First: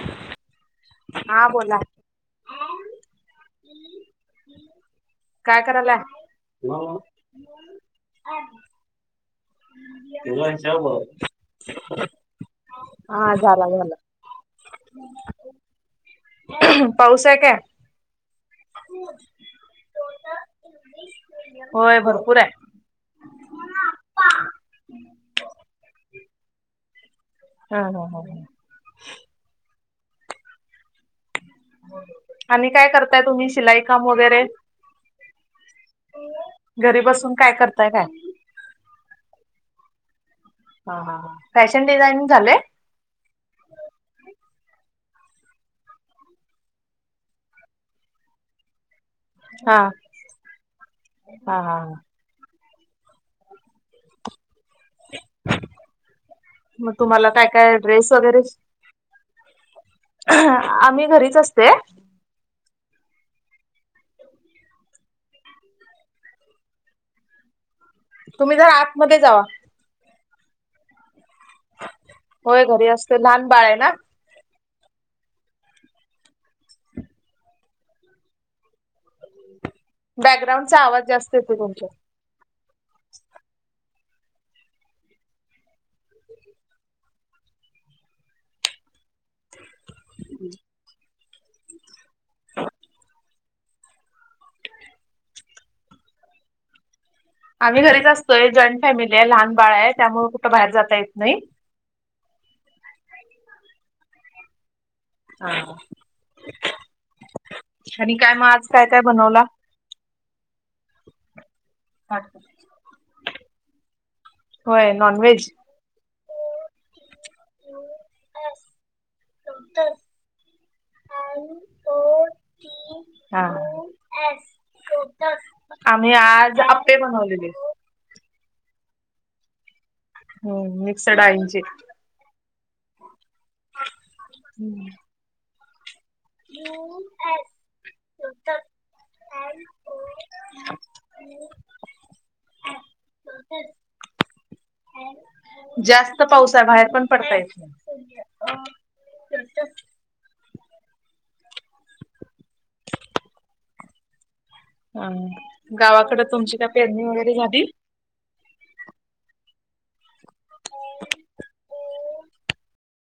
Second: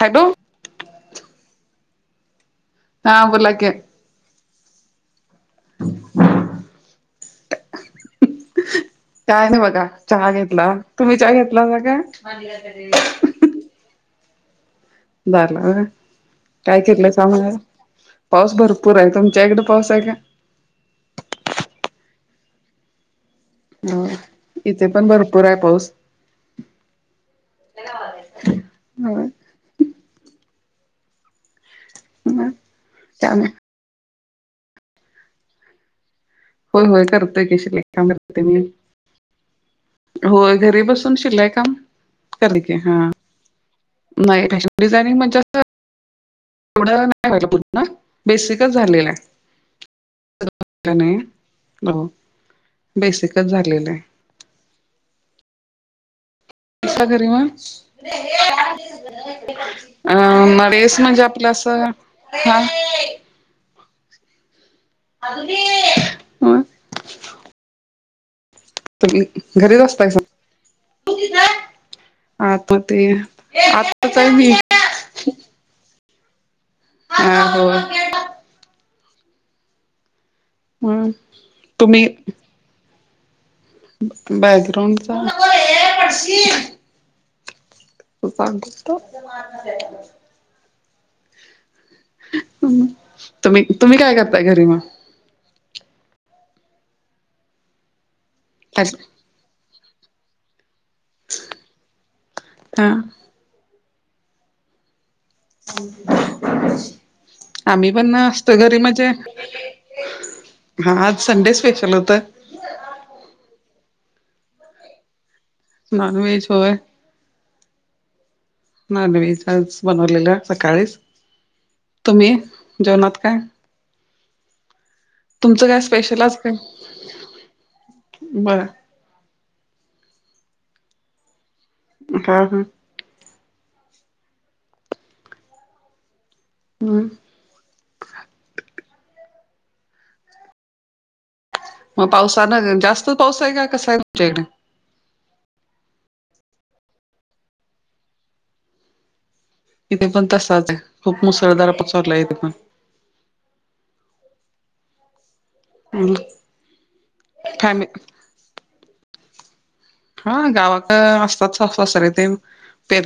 Hello हा बोला हा बलाक काय करला [inaudible] काय नाही बघा चहा घेतला तुम्ही चहा घेतला ना का हा झाला झाला झारला काय केलंय पाऊस आहे सांगग काय? पाऊस भरपूर आहे तुमच्या इकडे पाऊस आहे का पुरे होय इथे पण हा हा हा हो मग आणि काय करताय तुम्ही शिलाई काम वगैरे होय घरी होय बसून करतोय काय कशी करताय काय? काम करते मी होय घरी हा बसून हा हा शिलाय काम फॅशन डिझायनिंग क झालंय? की हा नाही त्याच्या डिझायनिंग म्हणजे असं एवढं नाही वाट पुन्हा बेसिकच झालेला हा हा हा बेसिकच झालेले हम क घरी म नस आम्ही म्हणजे घरीच आपला असते हा ह तुम्ही जर आतमध्ये तुम् जावा घरीच असताय होय आता घरी ते असते लहान बाळ आहे ना आताच म ह हो बॅकग्राउंडचा आवाज हम्म जास्त येतो तुमच्या तुम्ही बॅकग्राउंडचा उफार देतो तुम्ही तुम्ही काय करताय घरी मं आम्ही घरीच असतोय जॉईंट फॅमिली आहे, लहान बाळ आहे त्यामुळे कुठं बाहेर जाता येत नाही हा हा आम्ही आणि पण काय मग असतो आज घरी काय काय म्हणजे बनवला? हा आज संडे स्पेशल होतं होय नॉनव्हेज नॉनव्हेज होय. नाँनव्हेजच बनवलेलं सकाळीच. तुम्ही जेवनात काय? हा. तुमचं काय आम्ही स्पेशल काय आज आप्पे बनवलेले. बरं हो मिक्सडाळीची हा हा! हूं! हम्म य एस तर [unintelligible] [unintelligible] म पावसानं जास्त पाऊस आहे का, कसा आहे तुमच्याईकड. जास्त पाऊस आहे बाहेर पण पडता येत नाही. इथे पण तसाच आहे खूप मुसळधार पसरलाय इथे पण हम पण गावाकडे तुमची काय पेरणी वगैरे झाली फॅमि हा गावाकडं असतात सासु ससरे ते पेर